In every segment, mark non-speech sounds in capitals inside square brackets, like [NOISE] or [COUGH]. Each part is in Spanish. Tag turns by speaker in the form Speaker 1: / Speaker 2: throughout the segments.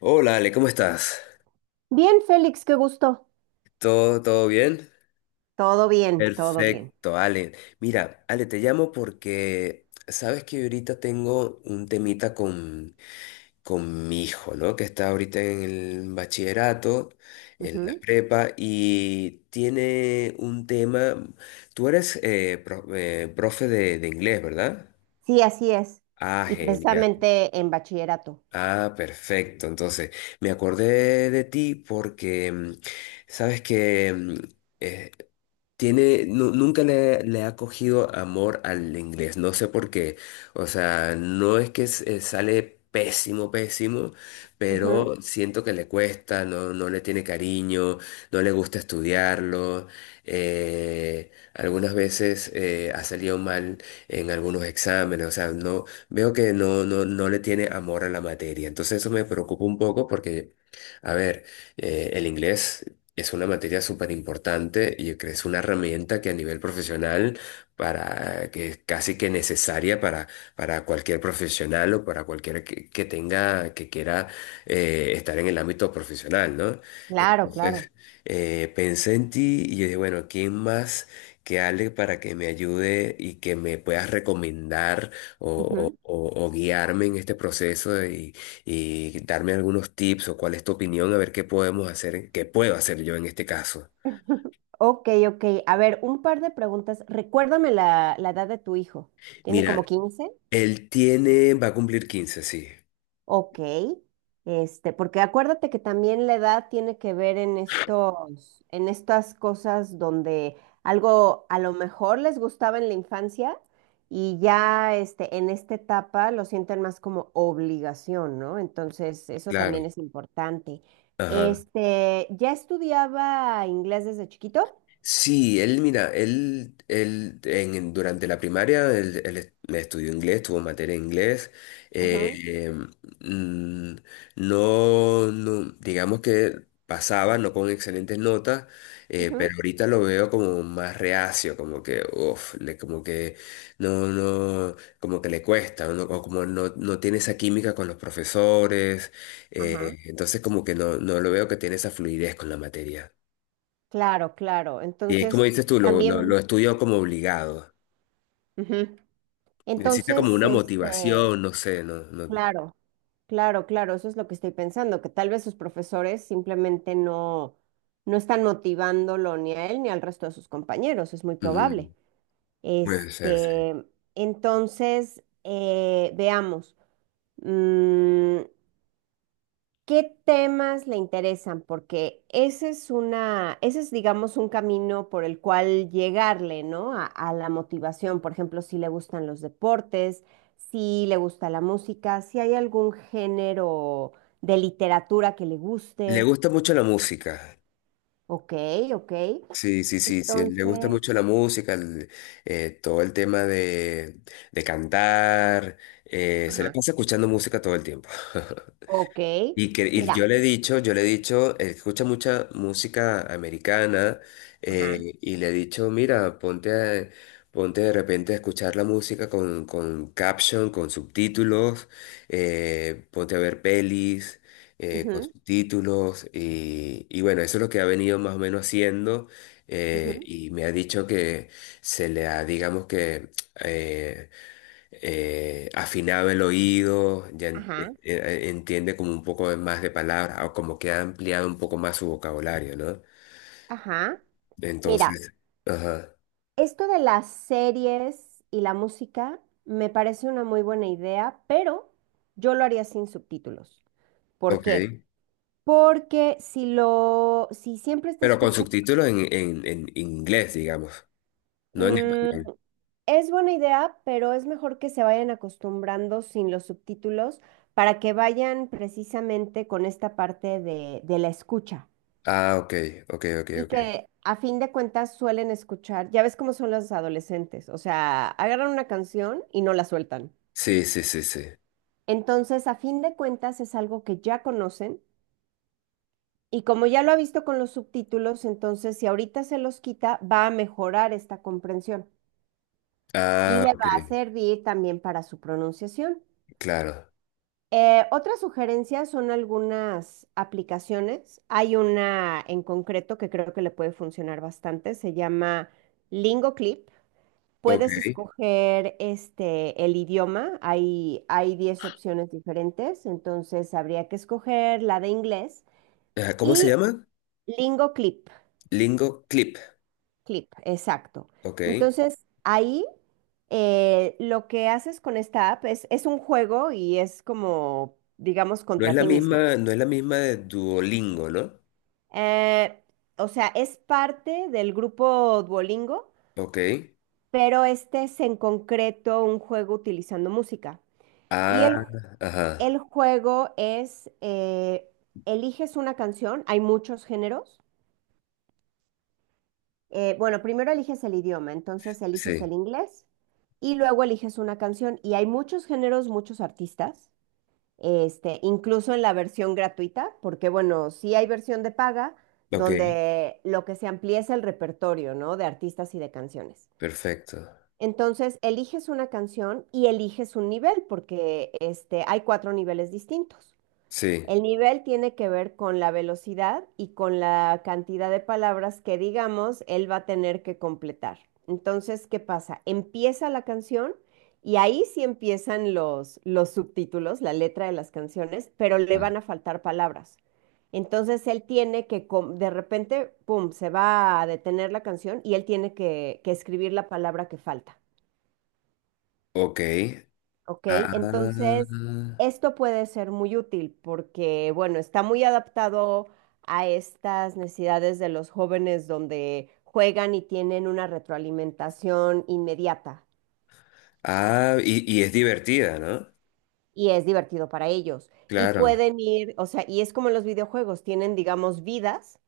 Speaker 1: Hola Ale, ¿cómo estás?
Speaker 2: Bien, Félix, qué gusto.
Speaker 1: ¿Todo bien?
Speaker 2: Todo bien, todo bien.
Speaker 1: Perfecto, Ale. Mira, Ale, te llamo porque sabes que ahorita tengo un temita con mi hijo, ¿no? Que está ahorita en el bachillerato, en la
Speaker 2: Ujú.
Speaker 1: prepa, y tiene un tema. Tú eres profe de inglés, ¿verdad?
Speaker 2: Sí, así es.
Speaker 1: Ah,
Speaker 2: Y
Speaker 1: genial.
Speaker 2: precisamente en bachillerato.
Speaker 1: Ah, perfecto. Entonces, me acordé de ti porque sabes que eh, tiene, nunca le ha cogido amor al inglés, no sé por qué. O sea, no es que sale pésimo, pésimo,
Speaker 2: Ujú.
Speaker 1: pero siento que le cuesta, no, no le tiene cariño, no le gusta estudiarlo. Algunas veces ha salido mal en algunos exámenes, o sea, no, veo que no, no, no le tiene amor a la materia. Entonces eso me preocupa un poco porque, a ver, el inglés. Es una materia súper importante y yo creo que es una herramienta que a nivel profesional para que es casi que necesaria para cualquier profesional o para cualquiera que tenga, que quiera estar en el ámbito profesional, ¿no?
Speaker 2: Claro,
Speaker 1: Entonces,
Speaker 2: claro.
Speaker 1: pensé en ti y yo dije, bueno, ¿quién más que Ale para que me ayude y que me puedas recomendar o,
Speaker 2: Ujú.
Speaker 1: o guiarme en este proceso? Y darme algunos tips o cuál es tu opinión, a ver qué podemos hacer, qué puedo hacer yo en este caso.
Speaker 2: Ok, ok. A ver, un par de preguntas. Recuérdame la edad de tu hijo. ¿Tiene como
Speaker 1: Mira,
Speaker 2: quince?
Speaker 1: él tiene, va a cumplir 15 sí,
Speaker 2: Ok, porque acuérdate que también la edad tiene que ver en estos, en estas cosas donde algo a lo mejor les gustaba en la infancia y ya en esta etapa lo sienten más como obligación, ¿no? Entonces, eso
Speaker 1: claro.
Speaker 2: también es importante.
Speaker 1: Ajá.
Speaker 2: ¿Ya estudiaba inglés desde chiquito?
Speaker 1: Sí, él, mira, él, durante la primaria él, estudió inglés, tuvo materia de inglés. eh,
Speaker 2: Ujú.
Speaker 1: eh, mm, no, no, digamos que pasaba, no con excelentes notas,
Speaker 2: Ujú.
Speaker 1: pero ahorita lo veo como más reacio, como que, uff, le, como que no, no, como que le cuesta, ¿no? O como no, no tiene esa química con los profesores,
Speaker 2: Ajá.
Speaker 1: entonces como que no, no lo veo que tiene esa fluidez con la materia.
Speaker 2: Claro, claro.
Speaker 1: Y es como
Speaker 2: Entonces,
Speaker 1: dices tú, lo
Speaker 2: también.
Speaker 1: estudio como obligado.
Speaker 2: Ujú.
Speaker 1: Necesita como
Speaker 2: Entonces,
Speaker 1: una motivación, no sé, no, no.
Speaker 2: Claro, claro, claro, eso es lo que estoy pensando, que tal vez sus profesores simplemente no están motivándolo ni a él ni al resto de sus compañeros, es muy probable.
Speaker 1: Ujú, puede ser, sí.
Speaker 2: Este, entonces, veamos. Mm, ¿Qué temas le interesan? Porque ese es, digamos, un camino por el cual llegarle, ¿no? A la motivación. Por ejemplo, si le gustan los deportes, si le gusta la música, si hay algún género de literatura que le
Speaker 1: Le
Speaker 2: guste.
Speaker 1: gusta mucho la música.
Speaker 2: Ok, ok.
Speaker 1: Sí, sí, sí, sí. Le gusta
Speaker 2: Entonces,
Speaker 1: mucho la música, el- todo el tema de cantar. Se le
Speaker 2: ajá,
Speaker 1: pasa escuchando música todo el tiempo.
Speaker 2: ok.
Speaker 1: [LAUGHS] Y, que, y
Speaker 2: Mira,
Speaker 1: yo le he dicho, yo le he dicho, él escucha mucha música americana
Speaker 2: ajá,
Speaker 1: y le he dicho, mira, ponte, ponte de repente a escuchar la música con caption, con subtítulos, ponte a ver pelis con
Speaker 2: ujú,
Speaker 1: subtítulos y bueno, eso es lo que ha venido más o menos haciendo
Speaker 2: ujú,
Speaker 1: y me ha dicho que se le ha, digamos que... [TSK] eh, afinado el oído, ya
Speaker 2: ajá,
Speaker 1: entiende como un poco más de palabras o como que ha ampliado un poco más su vocabulario, ¿no?
Speaker 2: ajá. Mira.
Speaker 1: Entonces, ajá,
Speaker 2: Esto de las series y la música me parece una muy buena idea, pero yo lo haría sin subtítulos. ¿Por
Speaker 1: ok.
Speaker 2: qué? Porque si siempre está
Speaker 1: Pero con
Speaker 2: escuchando,
Speaker 1: subtítulos en inglés, digamos, no en
Speaker 2: mm,
Speaker 1: español.
Speaker 2: es buena idea, pero es mejor que se vayan acostumbrando sin los subtítulos para que vayan precisamente con esta parte de la escucha.
Speaker 1: Ah, ok, ok, ok,
Speaker 2: Y
Speaker 1: ok.
Speaker 2: que a fin de cuentas suelen escuchar, ya ves cómo son los adolescentes, o sea, agarran una canción y no la sueltan.
Speaker 1: Sí, sí, sí, sí.
Speaker 2: Entonces, a fin de cuentas, es algo que ya conocen y como ya lo ha visto con los subtítulos, entonces si ahorita se los quita, va a mejorar esta comprensión y
Speaker 1: Ah,
Speaker 2: le
Speaker 1: ok,
Speaker 2: va a servir también para su pronunciación.
Speaker 1: claro.
Speaker 2: Otras sugerencias son algunas aplicaciones. Hay una en concreto que creo que le puede funcionar bastante, se llama LingoClip.
Speaker 1: Ok.
Speaker 2: Puedes escoger el idioma, hay 10 opciones diferentes, entonces habría que escoger la de inglés.
Speaker 1: Ajá, ¿cómo se
Speaker 2: Y
Speaker 1: llama?
Speaker 2: Lingo Clip,
Speaker 1: Lingo Clip,
Speaker 2: Clip, exacto.
Speaker 1: ok.
Speaker 2: Entonces, ahí lo que haces con esta app es un juego y es como, digamos,
Speaker 1: No es
Speaker 2: contra
Speaker 1: la
Speaker 2: ti mismo.
Speaker 1: misma, no es la misma de Duolingo, ¿no?
Speaker 2: Eh, o sea, es parte del grupo Duolingo,
Speaker 1: Ok.
Speaker 2: pero este es en concreto un juego utilizando música. Y
Speaker 1: Ah,
Speaker 2: el
Speaker 1: ajá.
Speaker 2: juego es, eliges una canción, hay muchos géneros, bueno, primero eliges el idioma, entonces eliges el
Speaker 1: Sí,
Speaker 2: inglés y luego eliges una canción. Y hay muchos géneros, muchos artistas, incluso en la versión gratuita, porque bueno, sí hay versión de paga
Speaker 1: ok,
Speaker 2: donde lo que se amplía es el repertorio, ¿no? De artistas y de canciones.
Speaker 1: perfecto.
Speaker 2: Entonces, eliges una canción y eliges un nivel, porque hay cuatro niveles distintos.
Speaker 1: Sí,
Speaker 2: El nivel tiene que ver con la velocidad y con la cantidad de palabras que, digamos, él va a tener que completar. Entonces, ¿qué pasa? Empieza la canción y ahí sí empiezan los subtítulos, la letra de las canciones, pero le
Speaker 1: ah,
Speaker 2: van a faltar palabras. Entonces, él tiene de repente, pum, se va a detener la canción y él tiene que escribir la palabra que falta.
Speaker 1: ok.
Speaker 2: Ok,
Speaker 1: Ah,
Speaker 2: entonces esto puede ser muy útil porque, bueno, está muy adaptado a estas necesidades de los jóvenes donde juegan y tienen una retroalimentación inmediata
Speaker 1: ah, y es divertida, ¿no?
Speaker 2: y es divertido para ellos. Y
Speaker 1: Claro.
Speaker 2: pueden ir, o sea, y es como en los videojuegos, tienen, digamos, vidas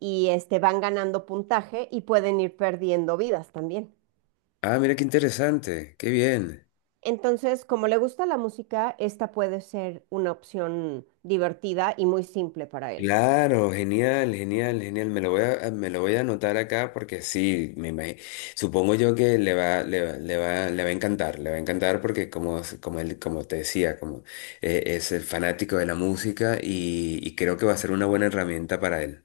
Speaker 2: y van ganando puntaje y pueden ir perdiendo vidas también.
Speaker 1: Ah, mira qué interesante, qué bien.
Speaker 2: Entonces, como le gusta la música, esta puede ser una opción divertida y muy simple para él.
Speaker 1: Claro, genial, genial, genial. Me lo voy a anotar acá porque sí, me imagino. Supongo yo que le va a encantar, le va a encantar porque como, como, él, como te decía, como es el fanático de la música y creo que va a ser una buena herramienta para él.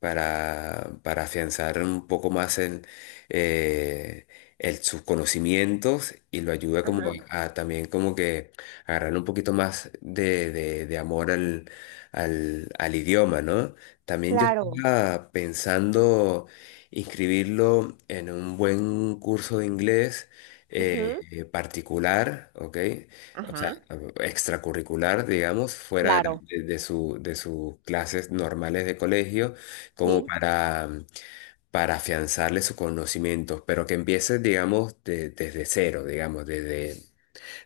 Speaker 1: Para afianzar un poco más eh, sus conocimientos y lo ayuda como
Speaker 2: Ajá.
Speaker 1: a también como que agarrar un poquito más de, de amor al, al, al idioma, ¿no? También yo
Speaker 2: Claro.
Speaker 1: estaba pensando inscribirlo en un buen curso de inglés
Speaker 2: Ujú.
Speaker 1: particular, ¿ok? O sea,
Speaker 2: Ajá.
Speaker 1: extracurricular, digamos, fuera de,
Speaker 2: Claro.
Speaker 1: de su, de sus clases normales de colegio como
Speaker 2: Sí.
Speaker 1: para afianzarle sus conocimientos, pero que empiece, digamos, desde cero, digamos, desde,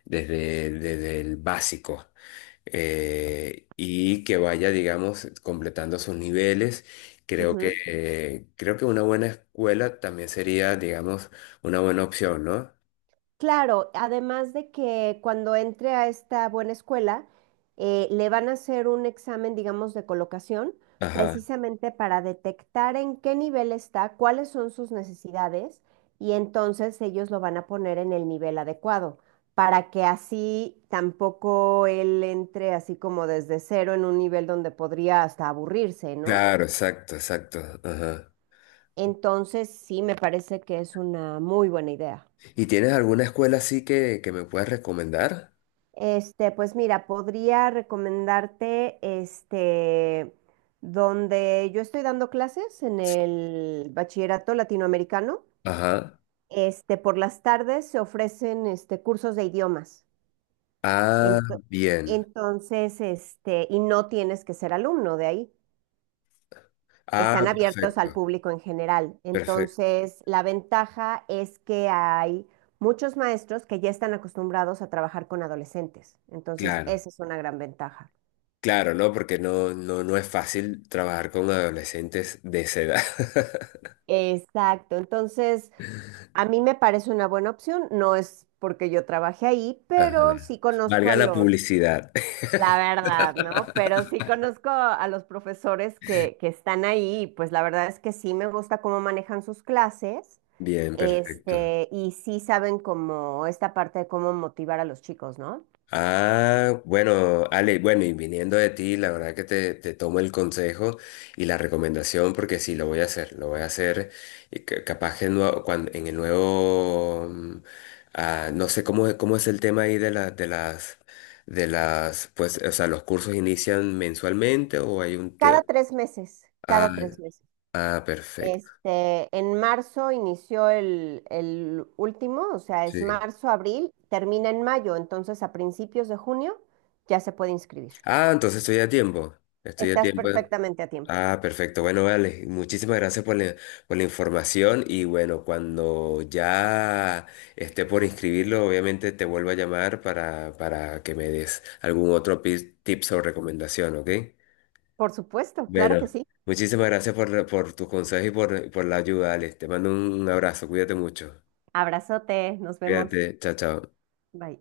Speaker 1: desde, desde el básico, y que vaya, digamos, completando sus niveles.
Speaker 2: Ujú.
Speaker 1: Creo que una buena escuela también sería, digamos, una buena opción, ¿no?
Speaker 2: Claro, además de que cuando entre a esta buena escuela, le van a hacer un examen, digamos, de colocación,
Speaker 1: Ajá.
Speaker 2: precisamente para detectar en qué nivel está, cuáles son sus necesidades, y entonces ellos lo van a poner en el nivel adecuado, para que así tampoco él entre así como desde cero en un nivel donde podría hasta aburrirse, ¿no?
Speaker 1: Claro, exacto, exacto. Ajá.
Speaker 2: Entonces, sí, me parece que es una muy buena idea.
Speaker 1: ¿Y tienes alguna escuela así que me puedas recomendar?
Speaker 2: Pues mira, podría recomendarte, donde yo estoy dando clases en el bachillerato latinoamericano,
Speaker 1: Ajá.
Speaker 2: por las tardes se ofrecen, cursos de idiomas.
Speaker 1: Ah,
Speaker 2: Ento-
Speaker 1: bien.
Speaker 2: entonces, y no tienes que ser alumno de ahí.
Speaker 1: Ah,
Speaker 2: Están abiertos al
Speaker 1: perfecto.
Speaker 2: público en general.
Speaker 1: Perfecto,
Speaker 2: Entonces, la ventaja es que hay muchos maestros que ya están acostumbrados a trabajar con adolescentes. Entonces,
Speaker 1: claro,
Speaker 2: esa es una gran ventaja.
Speaker 1: claro, ¿no? Porque no, no, no es fácil trabajar con adolescentes de esa edad. [LAUGHS]
Speaker 2: Exacto. Entonces, a mí me parece una buena opción. No es porque yo trabajé ahí,
Speaker 1: Ajá.
Speaker 2: pero sí conozco
Speaker 1: Valga
Speaker 2: a
Speaker 1: la
Speaker 2: los...
Speaker 1: publicidad.
Speaker 2: La verdad, ¿no? Pero sí conozco a los profesores que están ahí, y pues la verdad es que sí me gusta cómo manejan sus clases,
Speaker 1: [LAUGHS] Bien, perfecto.
Speaker 2: y sí saben como esta parte de cómo motivar a los chicos, ¿no?
Speaker 1: Ah, bueno, Ale, bueno, y viniendo de ti, la verdad que te tomo el consejo y la recomendación porque sí, lo voy a hacer, lo voy a hacer y capaz que cuando, en el nuevo, no sé cómo, cómo es el tema ahí de de las, pues, o sea, los cursos inician mensualmente o hay un tema.
Speaker 2: Cada tres meses,
Speaker 1: Ah,
Speaker 2: cada tres meses.
Speaker 1: ah, perfecto.
Speaker 2: En marzo inició el último, o sea, es
Speaker 1: Sí.
Speaker 2: marzo, abril, termina en mayo, entonces a principios de junio ya se puede inscribir.
Speaker 1: Ah, entonces estoy a tiempo, estoy a
Speaker 2: Estás
Speaker 1: tiempo.
Speaker 2: perfectamente a tiempo.
Speaker 1: Ah, perfecto. Bueno, vale. Muchísimas gracias por la información y bueno, cuando ya esté por inscribirlo, obviamente te vuelvo a llamar para que me des algún otro tips o recomendación, ¿ok?
Speaker 2: Por supuesto, claro
Speaker 1: Bueno,
Speaker 2: que sí.
Speaker 1: muchísimas gracias por tus consejos y por la ayuda, Alex. Te mando un abrazo. Cuídate mucho.
Speaker 2: Abrazote, nos vemos.
Speaker 1: Cuídate. Chao, chao.
Speaker 2: Bye.